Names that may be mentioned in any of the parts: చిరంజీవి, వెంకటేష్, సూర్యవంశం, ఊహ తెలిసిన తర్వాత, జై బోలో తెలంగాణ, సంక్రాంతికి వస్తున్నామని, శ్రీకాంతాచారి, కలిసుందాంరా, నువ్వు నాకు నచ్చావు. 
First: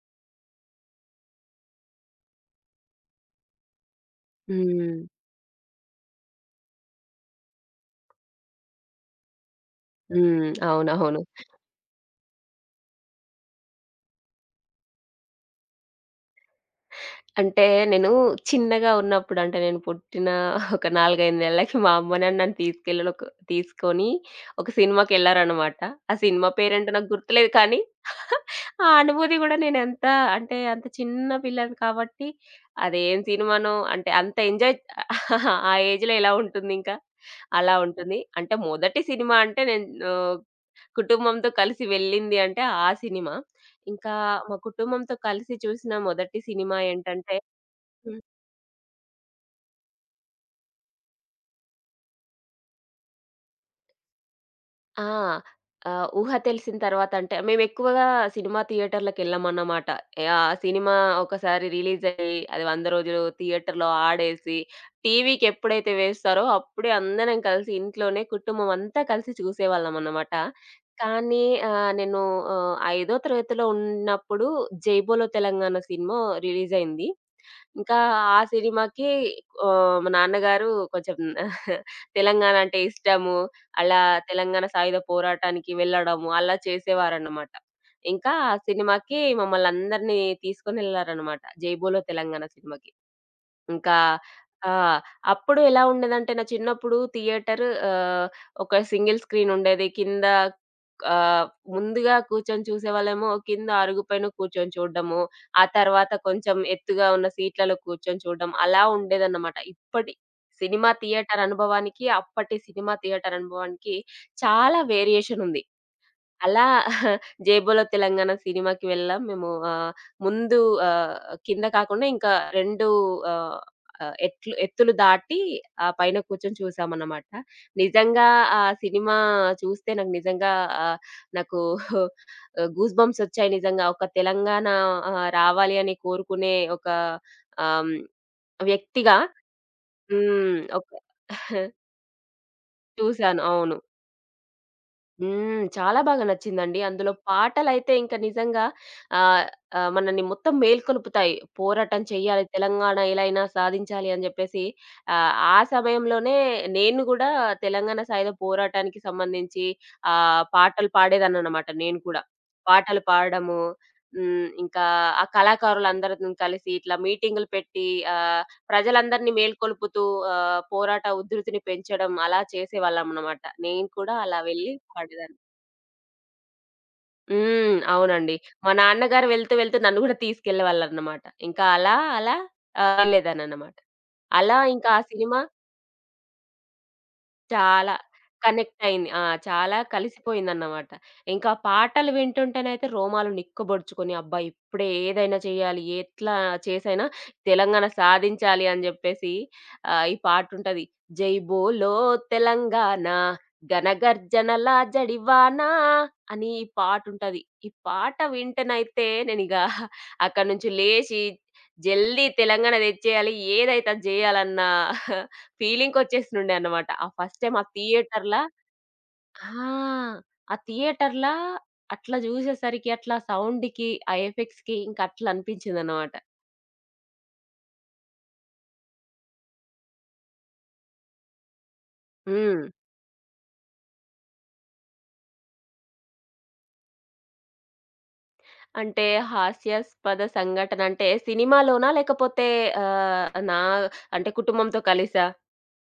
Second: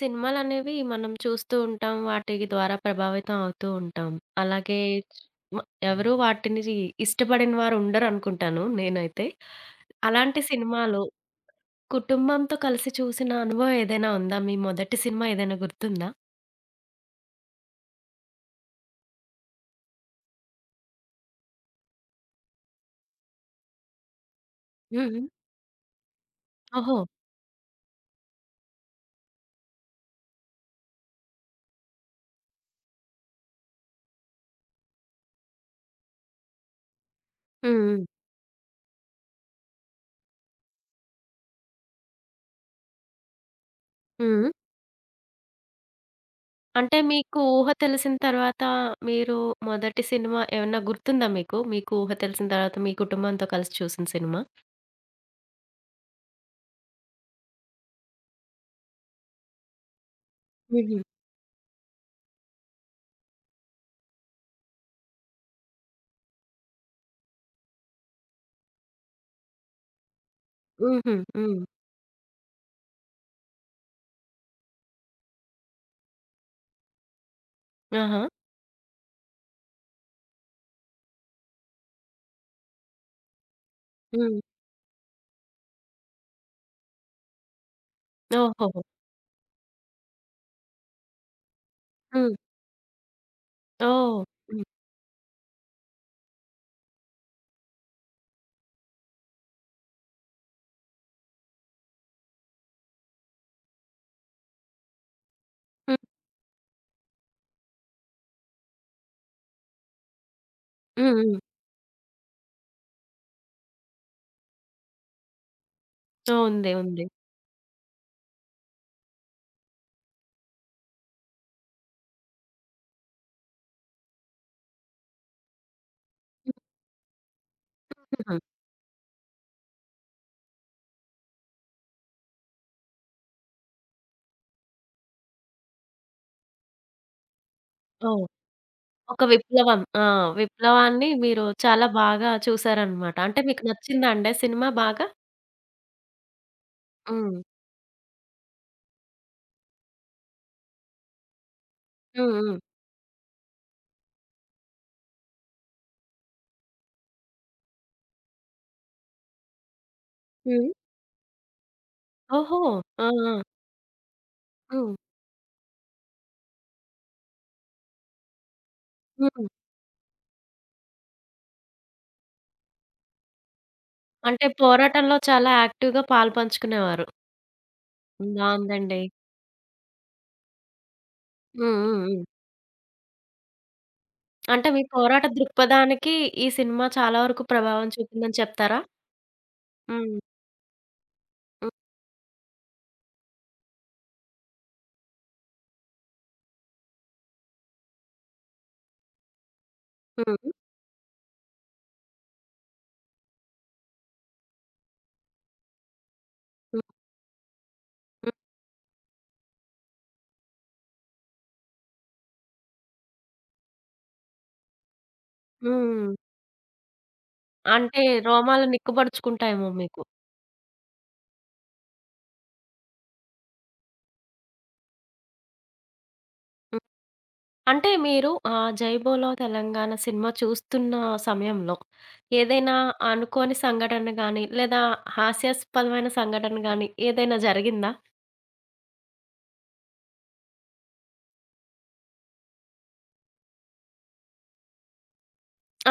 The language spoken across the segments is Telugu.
సినిమాలనేవి మనం చూస్తూ ఉంటాం. వాటి ద్వారా ప్రభావితం అవుతూ ఉంటాం. అలాగే హ్మ్. మ ఎవరు వాటిని ఇష్టపడని వారు ఉండరనుకుంటాను నేనైతే. అలాంటి హ్మ్. సినిమాలు అవునవును. కుటుంబంతో కలిసి చూసిన అనుభవం ఏదైనా ఉందా? మీ మొదటి సినిమా ఏదైనా గుర్తుందా? అంటే నేను చిన్నగా ఉన్నప్పుడు అంటే నేను పుట్టిన ఒక 4, 5 నెలలకి మా అమ్మ నన్ను నన్ను తీసుకెళ్ళడం ఒక తీసుకొని ఒక హుహు. సినిమాకెళ్లారనమాట. ఆ సినిమా పేరేంటో ఓహో! నాకు గుర్తులేదు కానీ ఆ అనుభూతి గూడా నేనెంత అంటే అంత చిన్న పిల్లని కాబట్టి అదేం సినిమానో అంటే అంత ఎంజాయ్ ఆ ఏజ్‌లో ఎలా ఉంటుందింకా అలా హ్మ్. హ్మ్. ఉంటుంది. అంటే మొదటి సినిమా అంటే నేను కుటుంబంతో కలిసి వెళ్ళింది అంటే ఆ సినిమా. ఇంకా హ్మ్. మా కుటుంబంతో కలిసి చూసిన మొదటి సినిమా అంటే ఏంటంటే మీకు ఊహ తెలిసిన హ్మ్. తర్వాత మీరు మొదటి సినిమా ఏమన్నా గుర్తుందా మీకు? మీకు ఊహ తెలిసిన తర్వాత మీ కుటుంబంతో కలిసి చూసిన సినిమా? ఆ! 'ఊహ తెలిసిన తర్వాత' అంటే మేమెక్కువగా సినిమా థియేటర్‌లకెళ్ళమన్నమాట. ఆ సినిమా హుహు. ఒకసారి రిలీజ్ అయ్యి అది 100 రోజులు థియేటర్‌లో ఆడేసి, టీవీకెప్పుడైతే వేస్తారో అప్పుడే అందరం కలిసి ఇంట్లోనే కుటుంబం అంతా కలిసి చూసేవాళ్ళమన్నమాట. హుహు. కానీ హ్మ్. నేను ఐదో తరగతిలో ఉన్నప్పుడు 'జై బోలో తెలంగాణ' సినిమా రిలీజ్ అయింది. ఇంకా ఆహా! ఆ సినిమాకి మా నాన్నగారు కొంచెం తెలంగాణ అంటే ఇష్టము. అలా హ్మ్. తెలంగాణ సాయుధ పోరాటానికి వెళ్ళడము అలా చేసేవారన్నమాట. ఇంకా ఆ ఓహోహో! సినిమాకి మమ్మల్ని అందరిని తీసుకొనెళ్లారన్నమాట. 'జై బోలో హ్మ్. తెలంగాణ' సినిమాకి. ఇంకా ఓహ్! హ్మ్. ఆ! అప్పుడు ఎలా ఉండేదంటే నా చిన్నప్పుడు థియేటర్ ఒక సింగిల్ స్క్రీన్ ఉండేది. కింద ఆహ్, ముందుగా కూర్చొని చూసేవాళ్ళేమో కింద అరుగు పైన కూర్చొని చూడడము. ఆ హ్మ్. తర్వాత కొంచెం ఎత్తుగా ఉన్న సీట్లలో కూర్చొని చూడడం అలా ఉండేదన్నమాట. ఇప్పటి సినిమా హ్మ్. హ్మ్. థియేటర్ అనుభవానికి, అప్పటి సినిమా థియేటర్ అనుభవానికి చాలా వేరియేషన్ ఉంది. ఓహ్! అలా ఉంది. ఉంది. జేబోలో తెలంగాణ సినిమాకి వెళ్ళాం. మేము ముందు ఆహ్, కింద కాకుండా ఇంకా 2 ఆహ్, ఎట్లు ఎత్తులు దాటి ఆ పైన కూర్చొని చూసామన్నమాట. నిజంగా హుహు. ఆ సినిమా చూస్తే నాకు నిజంగా ఆహ్, నాకు గూస్ బంప్స్ వచ్చాయి నిజంగా. ఒక తెలంగాణ రావాలి అని కోరుకునే ఒక ఆహ్, ఓహ్! వ్యక్తిగా ఒక విప్లవం. ఆ! హ్మ్. ఒక విప్లవాన్ని మీరు చాలా బాగా చూసారనమాట. అంటే చూసాను. మీకు అవును. నచ్చిందా అండి ఆ సినిమా బాగా? హ్మ్. చాలా బాగా నచ్చిందండి. అందులో హ్మ్. పాటలైతే ఇంక నిజంగా ఆహ్, మనల్ని మొత్తం మేల్కొలుపుతాయి. పోరాటం హ్మ్. చేయాలి, హ్మ్. తెలంగాణ ఎలాగైనా సాధించాలి అని జెప్పేసి ఆ సమయంలోనే నేను గూడా తెలంగాణ సాయుధ పోరాటానికి సంబంధించి హ్మ్. పాటలు పాడేదాన్ననమాట నేను కూడా. ఓహో! పాటలు ఆ! ఆ! పాడడము, హ్మ్. ఇంకా హ్మ్. ఆ కళాకారులందరం కలిసి ఇట్లా మీటింగులు పెట్టి ఆహ్, ప్రజలందరిని హ్మ్. మేల్కొలుపుతూ పోరాట ఉధృతిని పెంచడం అలా చేసేవాళ్ళమనమాట. నేను కూడా అలా అంటే వెళ్ళి పోరాటంలో పాడేదాన్ని. చాలా యాక్టివ్‌గా పాలుపంచుకునేవారు. హ్మ్. అవునండి. మా బావుందండి. నాన్నగారు వెళ్తూ, వెళ్తూ నన్ను గూడా తీసుకెళ్ళేవాళ్ళన్నమాట. హ్మ్. ఇంకా అలా, హ్మ్. హ్మ్. అలా వెళ్ళేదాన్నన్నమాట. అలా అంటే మీ ఇంకా ఆ పోరాట సినిమా దృక్పథానికి ఈ సినిమా చాలా వరకు ప్రభావం చాలా చూపిందని చెప్తారా? కనెక్ట్ అయింది. ఆ! చాలా హ్మ్. కలిసిపోయిందన్నమాట. ఇంకా హ్మ్. పాటలు వింటుంటేనైతే రోమాలు నిక్కబొడుచుకొని, అబ్బా! ఇప్పుడే ఏదైనా చేయాలి, ఎట్లా చేసైనా తెలంగాణ సాధించాలి అని జెప్పేసి ఈ హ్మ్. పాటుంటది. జై బోలో తెలంగాణ ఘనగర్జనల జడివాన అని ఈ హ్మ్. పాటుంటది. ఈ పాట హ్మ్. వింటేనైతే నేనిగ అక్కడి నుంచి లేచి జల్దీ తెలంగాణ తెచ్చేయాలి, ఏదైతే అది జేయాలన్న హ్మ్. ఫీలింగ్‌కొచ్చేసినుండే అన్నమాట. ఆ ఫస్ట్ టైమ్ ఆ అంటే థియేటర్‌ల రోమాలు నిక్కబొడుచుకుంటాయేమో మీకు. ఆ! ఆ థియేటర్‌ల అట్లా జూసేసరికి అట్లా సౌండ్‌కి, ఆ ఎఫెక్ట్స్‌కి ఇంక అట్లా అనిపించిందన్నమాట. హ్మ్. అంటే మీరు 'జైబోలో తెలంగాణ' సినిమా చూస్తున్న సమయంలో హ్మ్. ఏదైనా అనుకోని సంఘటన గాని, లేదా హాస్యాస్పదమైన సంఘటన గాని ఏదైనా జరిగిందా? అంటే హాస్యాస్పద సంఘటన అంటే సినిమాలోనా? లేకపోతే నా అంటే కుటుంబంతో కలిసా?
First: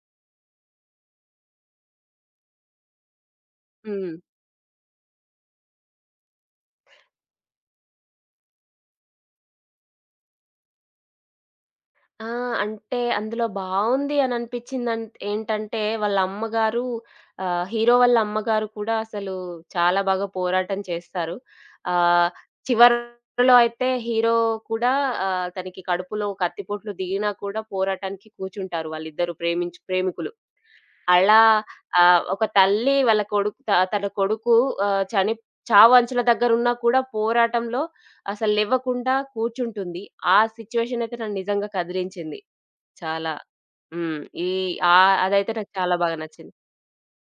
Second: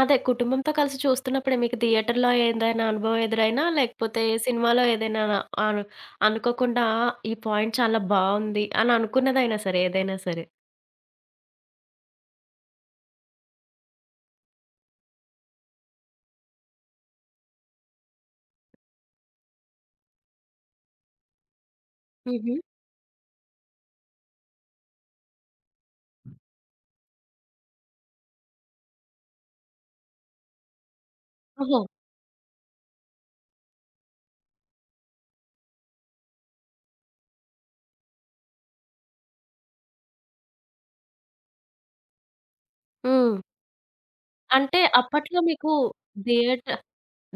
అదే కుటుంబంతో కలిసి చూస్తున్నప్పుడే మీకు థియేటర్‌లో ఏదైనా అనుభవం ఎదురైనా, హ్మ్. లేకపోతే సినిమాలో ఏదైనా అను అనుకోకుండా ఈ పాయింట్ చాలా బావుంది అని అనుకున్నదైనా సరే ఏదైనా సరే? ఆ! అంటే అందులో బావుంది అని అనిపించిందన్ ఏంటంటే వాళ్ళ అమ్మగారు హీరో వాళ్ళ అమ్మగారు కూడా అసలు చాలా బాగా పోరాటం చేస్తారు. ఆహ్, హుహు. చివర్లో అయితే హీరో కూడా తనకి కడుపులో కత్తిపోట్లు దిగినా కూడా పోరాటానికి కూర్చుంటారు వాళ్ళిద్దరూ ప్రేమించు ప్రేమికులు. అలా ఓహో! ఒక తల్లి వాళ్ళ కొడుకు తన కొడుకు ఆహ్, చని చావంచుల దగ్గరున్నా కూడా పోరాటంలో అసలు లెవ్వకుండా కూర్చుంటుంది. ఆ సిట్యుయేషన్ అయితే నన్ను నిజంగా కదిలించింది. చాలా. హ్మ్. హ్మ్. ఈ అంటే ఆ అప్పట్లో అదైతే మీకు నాకు చాలా బాగా నచ్చింది. థియేట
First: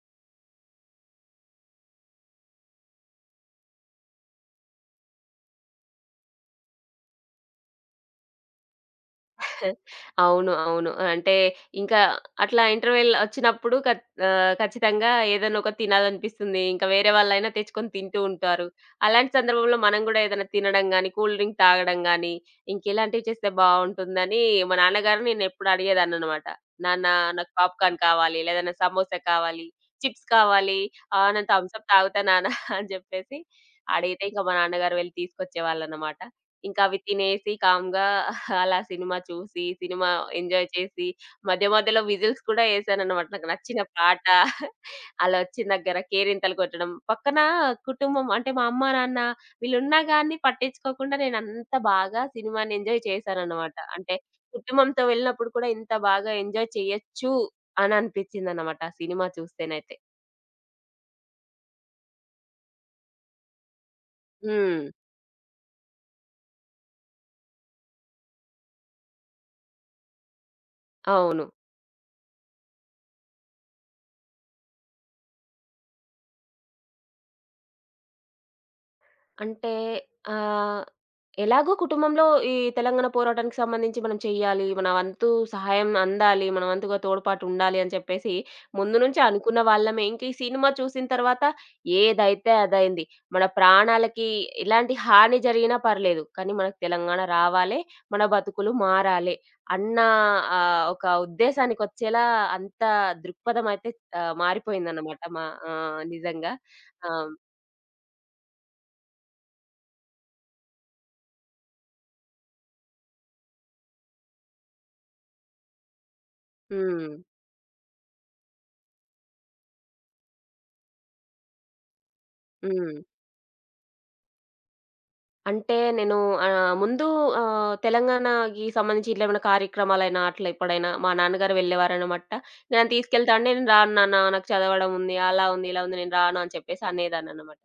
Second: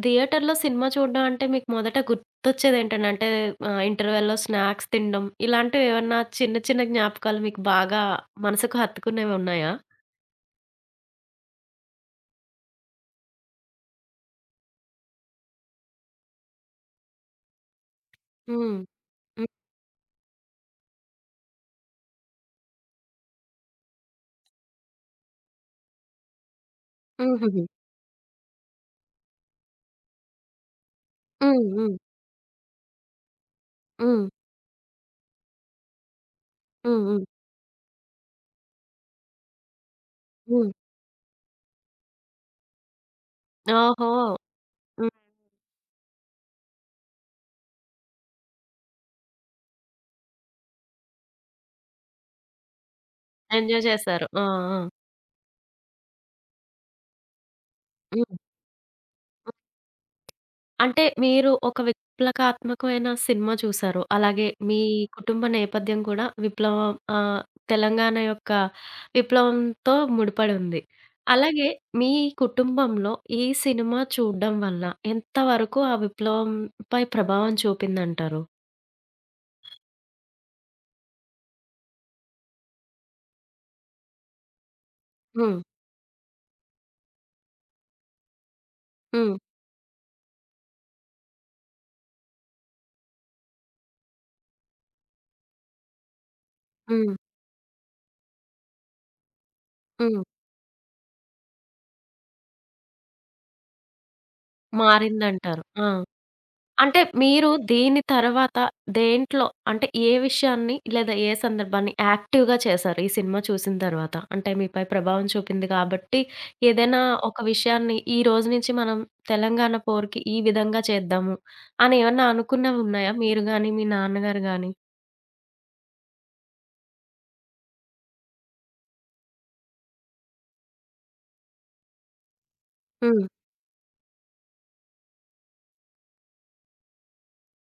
థియేటర్‌లో సినిమా చూడడం అంటే మీకు మొదట గుర్తొచ్చేదేంటండి? అంటే ఇంటర్వెల్‌లో స్నాక్స్ తినడం ఇలాంటివేవన్నా చిన్న చిన్న జ్ఞాపకాలు మీకు బాగా మనసుకు హత్తుకునేవున్నాయా? అవును. అవును. అంటే ఇంకా అట్లా ఇంటర్వెల్ వచ్చినప్పుడు ఖచ్చితంగా ఏదైనా ఒకటి తినాలనిపిస్తుంది. ఇంకా వేరే వాళ్ళైనా తెచ్చుకొని తింటూ ఉంటారు. హ్మ్. అలాంటి హ్మ్. సందర్భంలో మనం గూడా ఏదైనా తినడం గాని, కూల్ డ్రింక్ తాగడం గాని, ఇంకెలాంటివి చేస్తే బావుంటుందని మా నాన్నగారిని నేనెప్పుడు అడిగేదాన్ననమాట. నాన్న నాకు హుహుహు. పాప్‌కార్న్ కావాలి, లేదన్నా సమోసా కావాలి, చిప్స్ కావాలి, నేను హ్మ్. థమ్స్ అప్ హ్మ్. తాగుతా నాన్న అని జెప్పేసి అడిగితే హ్మ్. ఇంక మా నాన్నగారు వెళ్లి తీసుకొచ్చేవాళ్ళన్నమాట. ఇంకా అవి హ్మ్. హ్మ్. తినేసి కామ్‌గా అలా సినిమా చూసి, సినిమా ఎంజాయ్ హ్మ్. చేసి, మధ్య మధ్యలో విజిల్స్ కూడా యేసాననమాట. నాకు నచ్చిన ఓహో! పాట హ్మ్. అలా వచ్చిన దగ్గర కేరింతలు కొట్టడం. పక్కన కుటుంబం అంటే మా అమ్మ, నాన్న వీళ్ళున్నా గాని పట్టించుకోకుండా నేనంత బాగా సినిమాని ఎంజాయ్ చేశాననమాట. ఎంజాయ్ అంటే చేశారు. ఆ! ఆ! కుటుంబంతో వెళ్ళినప్పుడు కూడా ఇంత బాగా ఎంజాయ్ చేయొచ్చు అని అనిపించిందనమాట ఆ సినిమా చూస్తేనైతే. అంటే మీరు ఒక విప్లవాత్మకమైన సినిమా చూసారు. అలాగే మీ హ్మ్. కుటుంబ నేపథ్యం కూడా విప్లవం ఆహ్, తెలంగాణ యొక్క విప్లవంతో ముడిపడి ఉంది. అవును. అలాగే మీ కుటుంబంలో ఈ సినిమా చూడ్డం వల్ల ఎంతవరకు ఆ విప్లవంపై ప్రభావం చూపిందంటారు? అంటే ఆహ్, ఎలాగో కుటుంబంలో ఈ తెలంగాణ పోరాటానికి సంబంధించి మనం చెయ్యాలి. మన వంతు హ్మ్. సహాయం అందాలి. మన వంతుగా తోడ్పాటు ఉండాలి అని చెప్పేసి ముందు నుంచే హ్మ్. అనుకున్న వాళ్ళమే. ఇంక ఈ సినిమా చూసిన తర్వాత ఏదైతే అదైంది. మన ప్రాణాలకి ఎలాంటి హాని జరిగినా పర్లేదు. కానీ మనకు హ్మ్. తెలంగాణ రావాలే. మన బతుకులు మారాలి. అన్న హ్మ్. ఒక ఉద్దేశానికొచ్చేలా అంత దృక్పథం అయితే మారిపోయిందన్నమాట. మా మారిందంటారు. ఆ! ఆ! నిజంగా. అంటే ఆ! మీరు దీని తర్వాత దేంట్లో అంటే ఏ విషయాన్ని లేదా ఏ సందర్భాన్ని యాక్టివ్‌గా చేశారు? ఈ సినిమా చూసిన తర్వాత. అంటే మీపై ప్రభావం చూపింది కాబట్టి ఏదైనా హ్మ్. ఒక విషయాన్ని ఈ రోజు నుంచి మనం తెలంగాణ పోర్‌కి ఈ విధంగా చేద్దాము అని ఏమన్నా అనుకున్నవి హ్మ్. ఉన్నాయా? మీరు గాని, మీ నాన్నగారు గాని? అంటే నేను ముందు తెలంగాణకి సంబంధించి ఇట్లా ఏమైనా కార్యక్రమాలైనా అట్లా ఎప్పుడైనా మా నాన్నగారు వెళ్ళేవారనమాట. నన్ను హ్మ్. తీసుకెళ్తా అంటే నేను రాను నాన్న నాకు చదవడం ఉంది, అలా ఉంది, ఇలా ఉంది నేను రాను అని చెప్పేసి అనేదాన్ననమాట.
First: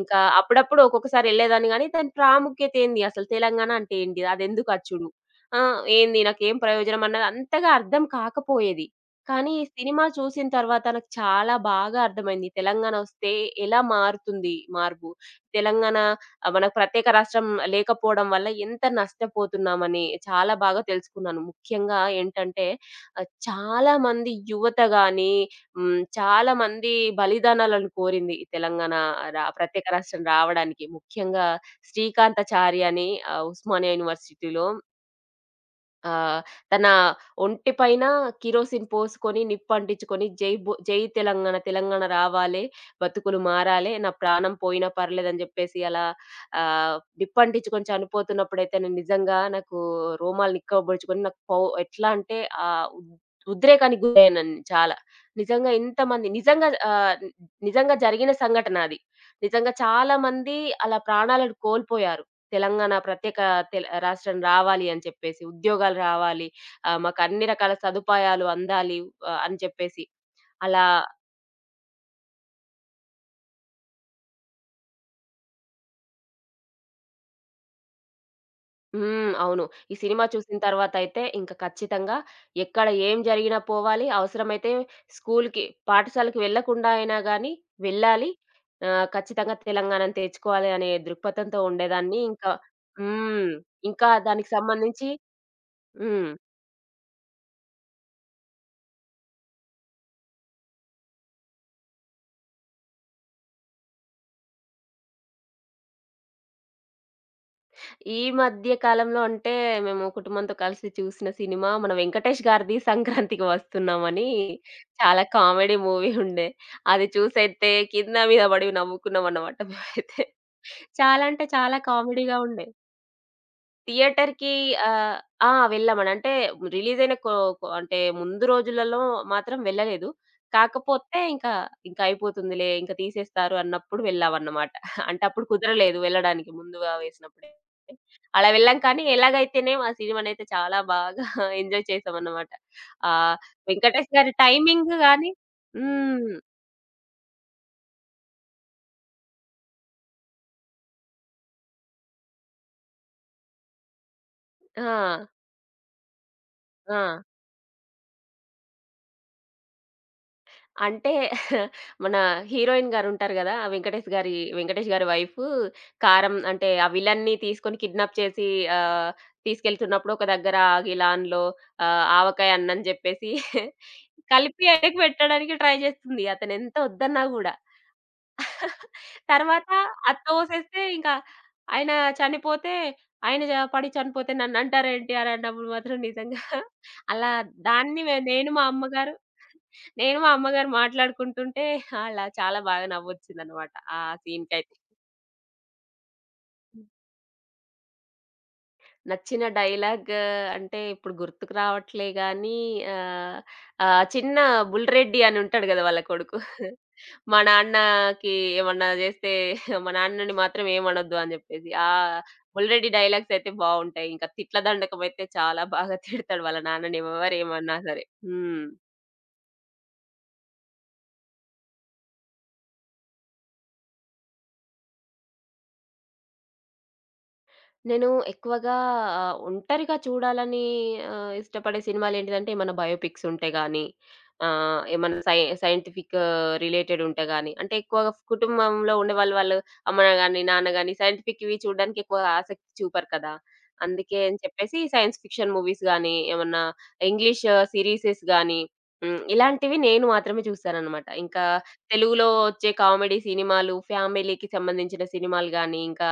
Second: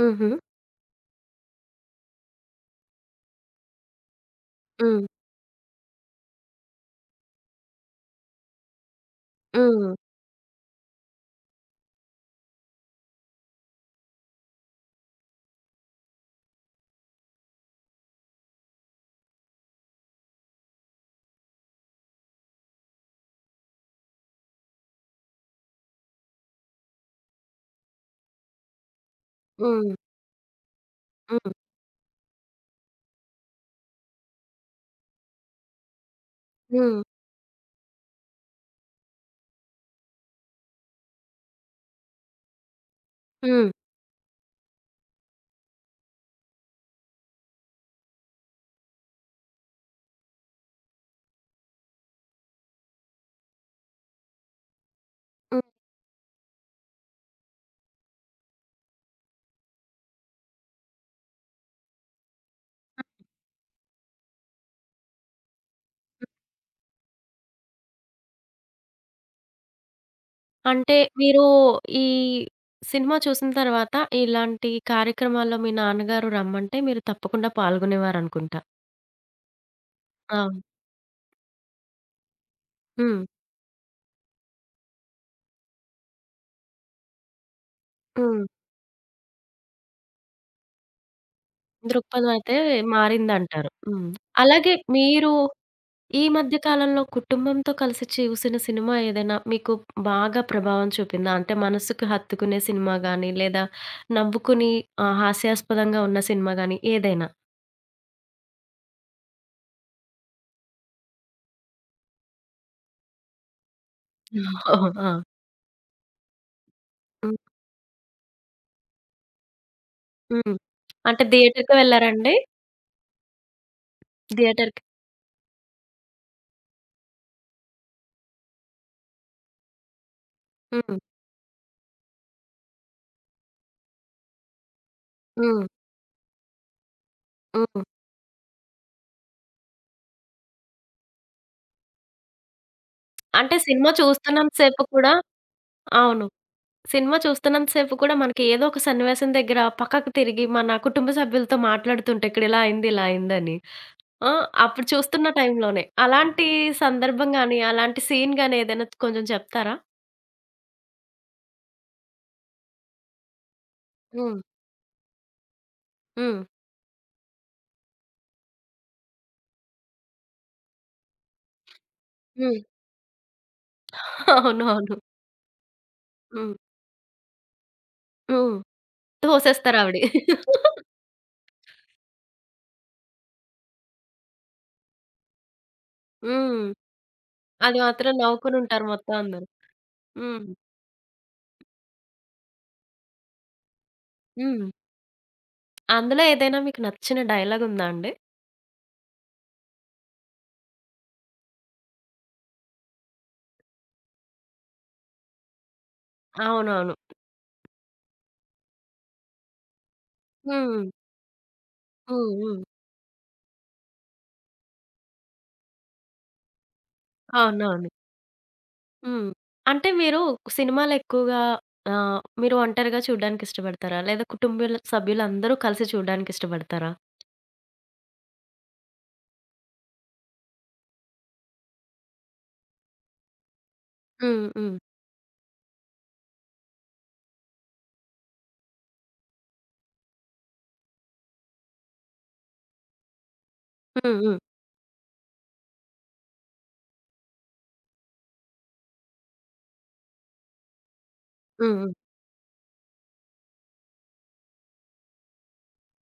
ఇంకా అప్పుడప్పుడు ఒక్కొక్కసారి ఎళ్ళేదాన్ని గానీ దాని ప్రాముఖ్యత ఏంది? అసలు తెలంగాణ అంటే ఏంటి? అదెందుకు హ్మ్. అచ్చుడు? ఆ! ఏంది? నాకేం ప్రయోజనం? అన్నది అంతగా అర్థం కాకపోయేది. కానీ ఈ హ్మ్. సినిమా చూసిన తర్వాత నాకు చాలా బాగా అర్థమైంది. తెలంగాణ ఒస్తే ఎలా మారుతుంది మార్పు? తెలంగాణ మనకు ప్రత్యేక రాష్ట్రం లేకపోవడం వల్ల ఎంత నష్టపోతున్నామని చాలా బాగా తెలుసుకున్నాను. ముఖ్యంగా ఏంటంటే చాలామంది యువత గాని, హ్మ్, చాలామంది బలిదానాలను కోరింది ఈ తెలంగాణ ప్రత్యేక హ్మ్. రాష్ట్రం రావడానికి. ముఖ్యంగా హ్మ్. శ్రీకాంతాచారి అని ఉస్మానియా యూనివర్సిటీలో ఆ! తన హ్మ్. ఒంటి పైన కిరోసిన్ పోసుకొని, నిప్పంటించుకొని జై బో జై తెలంగాణ, తెలంగాణ రావాలే, బతుకులు హ్మ్. హ్మ్. మారాలే, నా ప్రాణం పోయినా పర్లేదని జెప్పేసి అలా ఆహ్, నిప్పంటించుకొని చనిపోతున్నప్పుడైతే నేను నిజంగా నాకు రోమాలు నిక్కబొడుచుకొని నాకు పో ఎట్లా అంటే ఆహ్, ఉద్ ఉద్రేకానికి గురయ్యానండి చాలా. నిజంగా ఇంతమంది నిజంగా నిజంగా జరిగిన సంఘటన అది. నిజంగా చాలా మంది అలా ప్రాణాలను కోల్పోయారు. తెలంగాణ ప్రత్యేక రాష్ట్రం రావాలి అని చెప్పేసి, ఉద్యోగాలు రావాలి, మాకు అన్ని రకాల సదుపాయాలు అందాలి అని చెప్పేసి. అలా అంటే మీరు ఈ సినిమా చూసిన తర్వాత ఇలాంటి కార్యక్రమాల్లో మీ నాన్నగారు రమ్మంటే మీరు తప్పకుండా పాల్గొనేవారనుకుంటా. హ్మ్. అవును. ఈ సినిమా ఆ! చూసిన తర్వాతయితే ఇంక ఖచ్చితంగా ఎక్కడ ఏం హ్మ్. జరిగినా పోవాలి. అవసరమైతే స్కూలుకి, పాఠశాలకు వెళ్ళకుండా అయినా గానీ వెళ్ళాలి. హ్మ్. ఖచ్చితంగా తెలంగాణను తెచ్చుకోవాలి అనే దృక్పథంతో ఉండేదాన్ని. దృక్పథం ఇంకా అయితే హ్మ్. మారిందంటారు. హ్మ్. ఇంకా దానికి అలాగే సంబంధించి మీరు ఈ హ్మ్. మధ్య కాలంలో కుటుంబంతో కలిసి చూసిన సినిమా ఏదైనా మీకు బాగా ప్రభావం చూపిందా? అంటే మనసుకు హత్తుకునే సినిమా గాని, లేదా నవ్వుకుని హాస్యాస్పదంగా ఉన్న సినిమా గాని ఏదైనా? ఈ మధ్య కాలంలో అంటే, మేము కుటుంబంతో కలిసి చూసిన సినిమా మన 'వెంకటేష్' గారిది 'సంక్రాంతికి వస్తున్నామని' ఓహో, ఆ! చాలా కామెడీ మూవీ ఉండే. అది హ్మ్. చూసైతే కింద మీద పడి నవ్వుకున్నామన్నమాట మేమైతే. హ్మ్. అంటే చాలా అంటే థియేటర్‌కి చాలా వెళ్లారండి? కామెడీగా ఉండే. థియేటర్‌కి థియేటర్ ఆహ్, ఆ! ఆ, వెళ్ళామండి. అంటే రిలీజయిన కొ కొ అంటే ముందు రోజులలో మాత్రం వెళ్ళలేదు. హ్మ్. కాకపోతే ఇంకా, ఇంక అయిపోతుందిలే, ఇంక తీసేస్తారు అన్నప్పుడు వెళ్ళామన్నమాట. అంటే అప్పుడు హ్మ్. కుదరలేదు వెళ్ళడానికి ముందుగా వేసినప్పుడే. హ్మ్. అలా వెళ్ళాం కానీ ఎలాగైతేనేం ఆ సినిమానైతే చాలా బాగా ఎంజాయ్ చేశామన్నమాట. ఆహ్, అంటే సినిమా వెంకటేష్ గారి చూస్తున్నంత సేపు టైమింగ్ కూడా గాని అవును. హ్మ్. సినిమా చూస్తున్నంత సేపు కూడా మనకి ఏదో ఒక సన్నివేశం దగ్గర పక్కకు తిరిగి మన కుటుంబ సభ్యులతో మాట్లాడుతుంటే ఇక్కడ ఇలా అయింది, ఇలా అయిందని. ఆ! అప్పుడు ఆ! చూస్తున్న టైంలోనే. అలాంటి ఆ! సందర్భం గాని, అలాంటి సీన్ గాని ఏదైనా కొంచెం చెప్తారా? అంటే మన హీరోయిన్ గారుంటారు గదా! హ్మ్. వెంకటేష్ గారి వైఫ్ కారం హ్మ్. అంటే ఆ విలన్ని తీసుకొని కిడ్నాప్ చేసి ఆహ్, తీసుకెళ్తున్నప్పుడు ఒక దగ్గర ఆగి లాన్‌లో ఆవకాయ హ్మ్. అన్నని జెప్పేసి కలిపి అవునవును. ఆయనకి పెట్టడానికి ట్రై జేస్తుంది. హ్మ్. అతనెంత ఒద్దన్నా గూడా. హ్మ్. తర్వాత తోసేస్తారావిడి. అది తోసేస్తే ఇంకా ఆయన చనిపోతే ఆయన పడి చనిపోతే నన్నంటారేంటి అని అన్నప్పుడు మాత్రం నిజంగా హ్మ్. అలా అది దాన్ని మాత్రం నేను మా నవ్వుకొనుంటారు మొత్తం అమ్మగారు అందరూ. హ్మ్. మాట్లాడుకుంటుంటే అలా చాలా బాగా నవ్వొచ్చిందనమాట. ఆ హ్మ్. సీన్‌కైతే. అందులో ఏదైనా మీకు నచ్చిన డైలాగుందా అండి? నచ్చిన డైలాగ్ అంటే ఇప్పుడు గుర్తుకు రావట్లే గానీ ఆహ్, ఆ చిన్న బుల్లిరెడ్డి అని ఉంటాడు గదా! వాళ్ళ కొడుకు. అవునవును. మా నాన్నకి ఏమన్నా జేస్తే మా నాన్నని మాత్రం హ్మ్. ఏమనొద్దు అని జెప్పేసి. ఆ హ్మ్. హ్మ్. బుల్లిరెడ్డి డైలాగ్స్ అయితే బావుంటాయి. ఇంకా తిట్ల దండకం అయితే చాలా బాగా తిడతాడు వాళ్ళ నాన్నని ఎవరేమన్నా అవునవును. సరే. హ్మ్. హ్మ్. అంటే మీరు సినిమాలెక్కువగా మీరు ఒంటరిగా చూడ్డానికి ఇష్టపడతారా? లేదా కుటుంబీల సభ్యులందరూ కలిసి చూడ్డానికి ఇష్టపడతారా? నేను ఎక్కువగా ఒంటరిగా చూడాలని ఇష్టపడే సినిమాలేంటిదంటే, ఏమన్నా బయోపిక్స్ ఉంటే గానీ, హ్మ్. హ్మ్. ఆహ్, ఏమన్నా సై సైంటిఫిక్ రిలేటెడ్ ఉంటే గానీ, అంటే ఎక్కువగా కుటుంబంలో ఉండేవాళ్ళు వాళ్ళు వాళ్ళు అమ్మ గాని, నాన్న గాని సైంటిఫిక్‌వి చూడడానికి ఎక్కువగా ఆసక్తి చూపరు కదా! హ్మ్. అందుకే హ్మ్. అని చెప్పేసి సైన్స్ ఫిక్షన్ మూవీస్ గానీ, ఏమన్నా ఇంగ్లీష్ సీరీసెస్ గానీ, హ్మ్. ఇలాంటివి నేను మాత్రమే చూస్తాననమాట. ఇంకా హ్మ్. హ్మ్. తెలుగులో ఒచ్చే కామెడీ సినిమాలు, ఫ్యామిలీకి సంబంధించిన సినిమాలు గానీ, ఇంకా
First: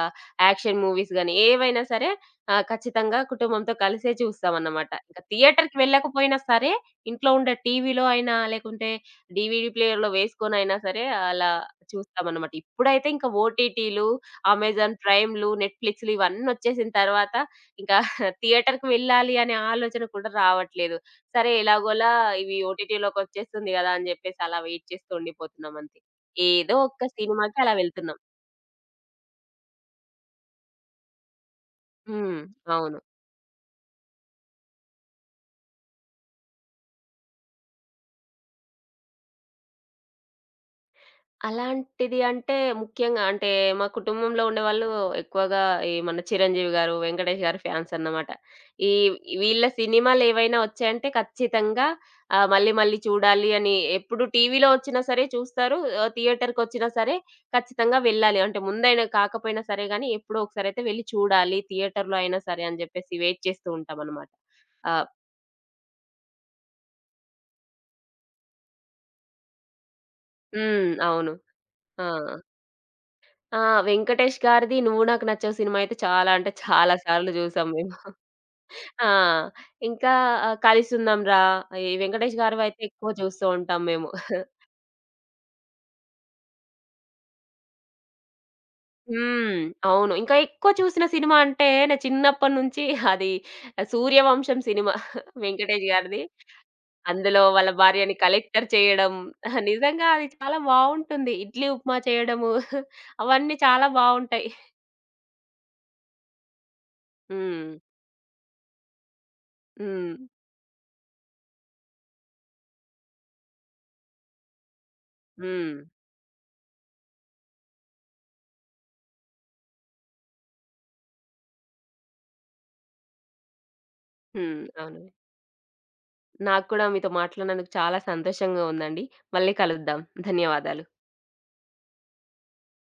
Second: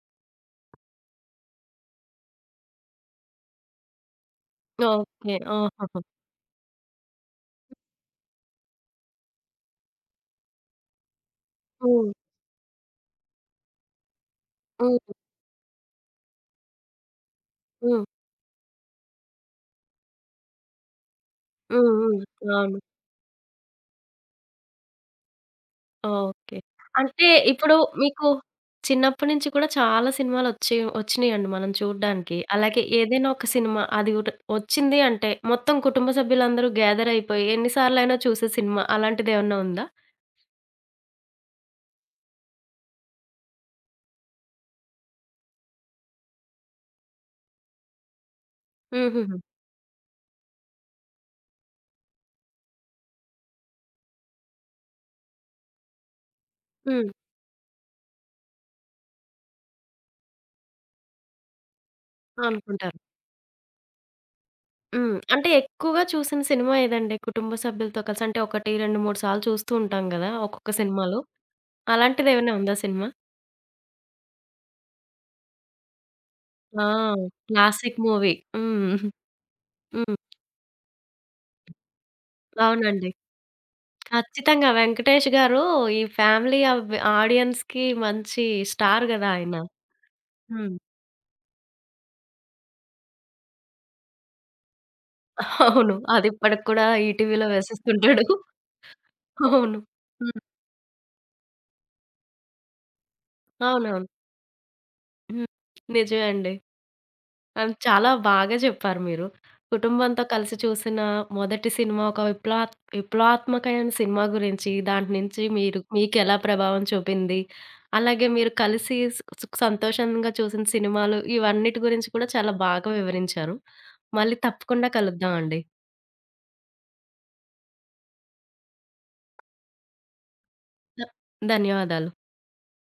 యాక్షన్ మూవీస్ గాని, ఏవైనా సరే ఖచ్చితంగా కుటుంబంతో కలిసే చూస్తామన్నమాట. ఇంక ఓకే. థియేటర్‌కి ఓహోహో! వెళ్ళకపోయినా సరే, ఇంట్లో ఉండే టీవీలో అయినా, లేకుంటే డీవీడీ ప్లేయర్‌లో వేసుకొనైనా సరే, అలా హ్మ్. చూస్తామన్నమాట. ఇప్పుడైతే ఇంకా ఓటీటీలు, అమెజాన్ హ్మ్. ప్రైమ్‌లు, నెట్‌ఫ్లిక్స్‌లు ఇవన్నొచ్చేసిన తర్వాత, ఇంకా హ్మ్. థియేటర్‌కి వెళ్ళాలి అనే ఆలోచన కూడా రావట్లేదు. సరే హ్మ్. ఎలాగోలా హ్మ్. ఇవి అవును. ఓటీటీలోకొచ్చేస్తుంది గదా! అని జెప్పేసి అలా వెయిట్ చేస్తూ ఉండిపోతున్నామంతే. ఓకే. ఏదో ఒక్క అంటే సినిమాకి అలా ఇప్పుడు వెళ్తున్నాం. మీకు చిన్నప్పటి నుంచి కూడా చాలా సినిమాలొచ్చి వచ్చినియండి మనం చూడ్డానికి. హ్మ్. అలాగే అవును. ఏదైనా ఒక సినిమా అది ఒకటి వచ్చింది అంటే మొత్తం కుటుంబ సభ్యులందరూ గ్యాదర్ అయిపోయి ఎన్ని సార్లైనా చూసే సినిమా అలాంటిదేమన్నా ఉందా? అలాంటిది అంటే ముఖ్యంగా అంటే మా కుటుంబంలో ఉండేవాళ్ళు ఎక్కువగా ఈ మన చిరంజీవి గారు, వెంకటేష్ గారి ఫ్యాన్స్ అన్నమాట. ఈ హుహుహు. వీళ్ళ సినిమాలేవైనా వచ్చాయంటే ఖచ్చితంగా మళ్ళీ మళ్ళీ చూడాలి అని ఎప్పుడు టీవీలో వచ్చినా సరే చూస్తారు. థియేటర్‌కొచ్చినా హ్మ్. సరే ఖచ్చితంగా వెళ్ళాలి. అంటే ముందైనా కాకపోయినా సరే గానీ ఎప్పుడో ఒకసారైతే వెళ్లి చూడాలి. థియేటర్‌లో అయినా సరే అని అనుకుంటారు. జెప్పేసి వెయిట్ చేస్తూ ఉంటామన్నమాట. ఆహ్ హ్మ్. అంటే ఎక్కువగా చూసిన సినిమా ఏదండి? కుటుంబ సభ్యులతో కలిసి అంటే 1, 2, 3 సార్లు చూస్తూ ఉంటాం గదా! ఒక్కొక్క హ్మ్. సినిమాలు. అవును. ఆ! అలాంటిదేమైనా ఉందా సినిమా? ఆ! 'వెంకటేష్' గారిది 'నువ్వు నాకు నచ్చావు' సినిమా అయితే చాలా అంటే ఆ! చాలా సార్లు చూసాం మేము. Classic movie. హ్మ్. ఆ! ఇంకా హ్మ్. 'కలిసుందాంరా' ఈ 'వెంకటేష్' గారివైతే ఎక్కువ అవునండి. చూస్తూ ఉంటాం మేము. ఖచ్చితంగా. 'వెంకటేష్' గారు ఈ ఫ్యామిలీ అవ్ ఆడియన్స్‌కి మంచి స్టార్ గదా ఆయన. హ్మ్. అవును. ఇంకా ఎక్కువ హ్మ్. చూసిన సినిమా అంటే నా చిన్నప్పటి నుంచి అది 'సూర్యవంశం' సినిమా 'వెంకటేష్' అవును. గారిది. అదిప్పటికి కూడా అందులో ఈటీవీలో వాళ్ళ భార్యని వేసేస్తుంటాడు. కలెక్టర్ చేయడం అవును. నిజంగా అది హ్మ్. చాలా బావుంటుంది. ఇడ్లీ ఉప్మా చేయడము అవన్నీ చాలా అవునవును. బావుంటాయి. హ్మ్. నిజమే అండి. ఆ! హ్మ్. చాలా బాగా జెప్పారు మీరు. హ్మ్. కుటుంబంతో కలిసి చూసిన మొదటి సినిమా ఒక విప్లవాత్మకమైన సినిమా గురించి, దాంటి నుంచి హ్మ్. మీరు మీకెలా ప్రభావం చూపింది, అలాగే మీరు కలిసి సంతోషంగా చూసిన సినిమాలు ఇవన్నిటి గురించి కూడా చాలా బాగా వివరించారు. మళ్ళీ హ్మ్. తప్పకుండా అవును. కలుద్దామండి. నాకు కూడా మీతో మాట్లాడినందుకు చాలా సంతోషంగా ఉందండి. మళ్ళీ కలుద్దాం. ధన్యవాదాలు. ధ ధన్యవాదాలు.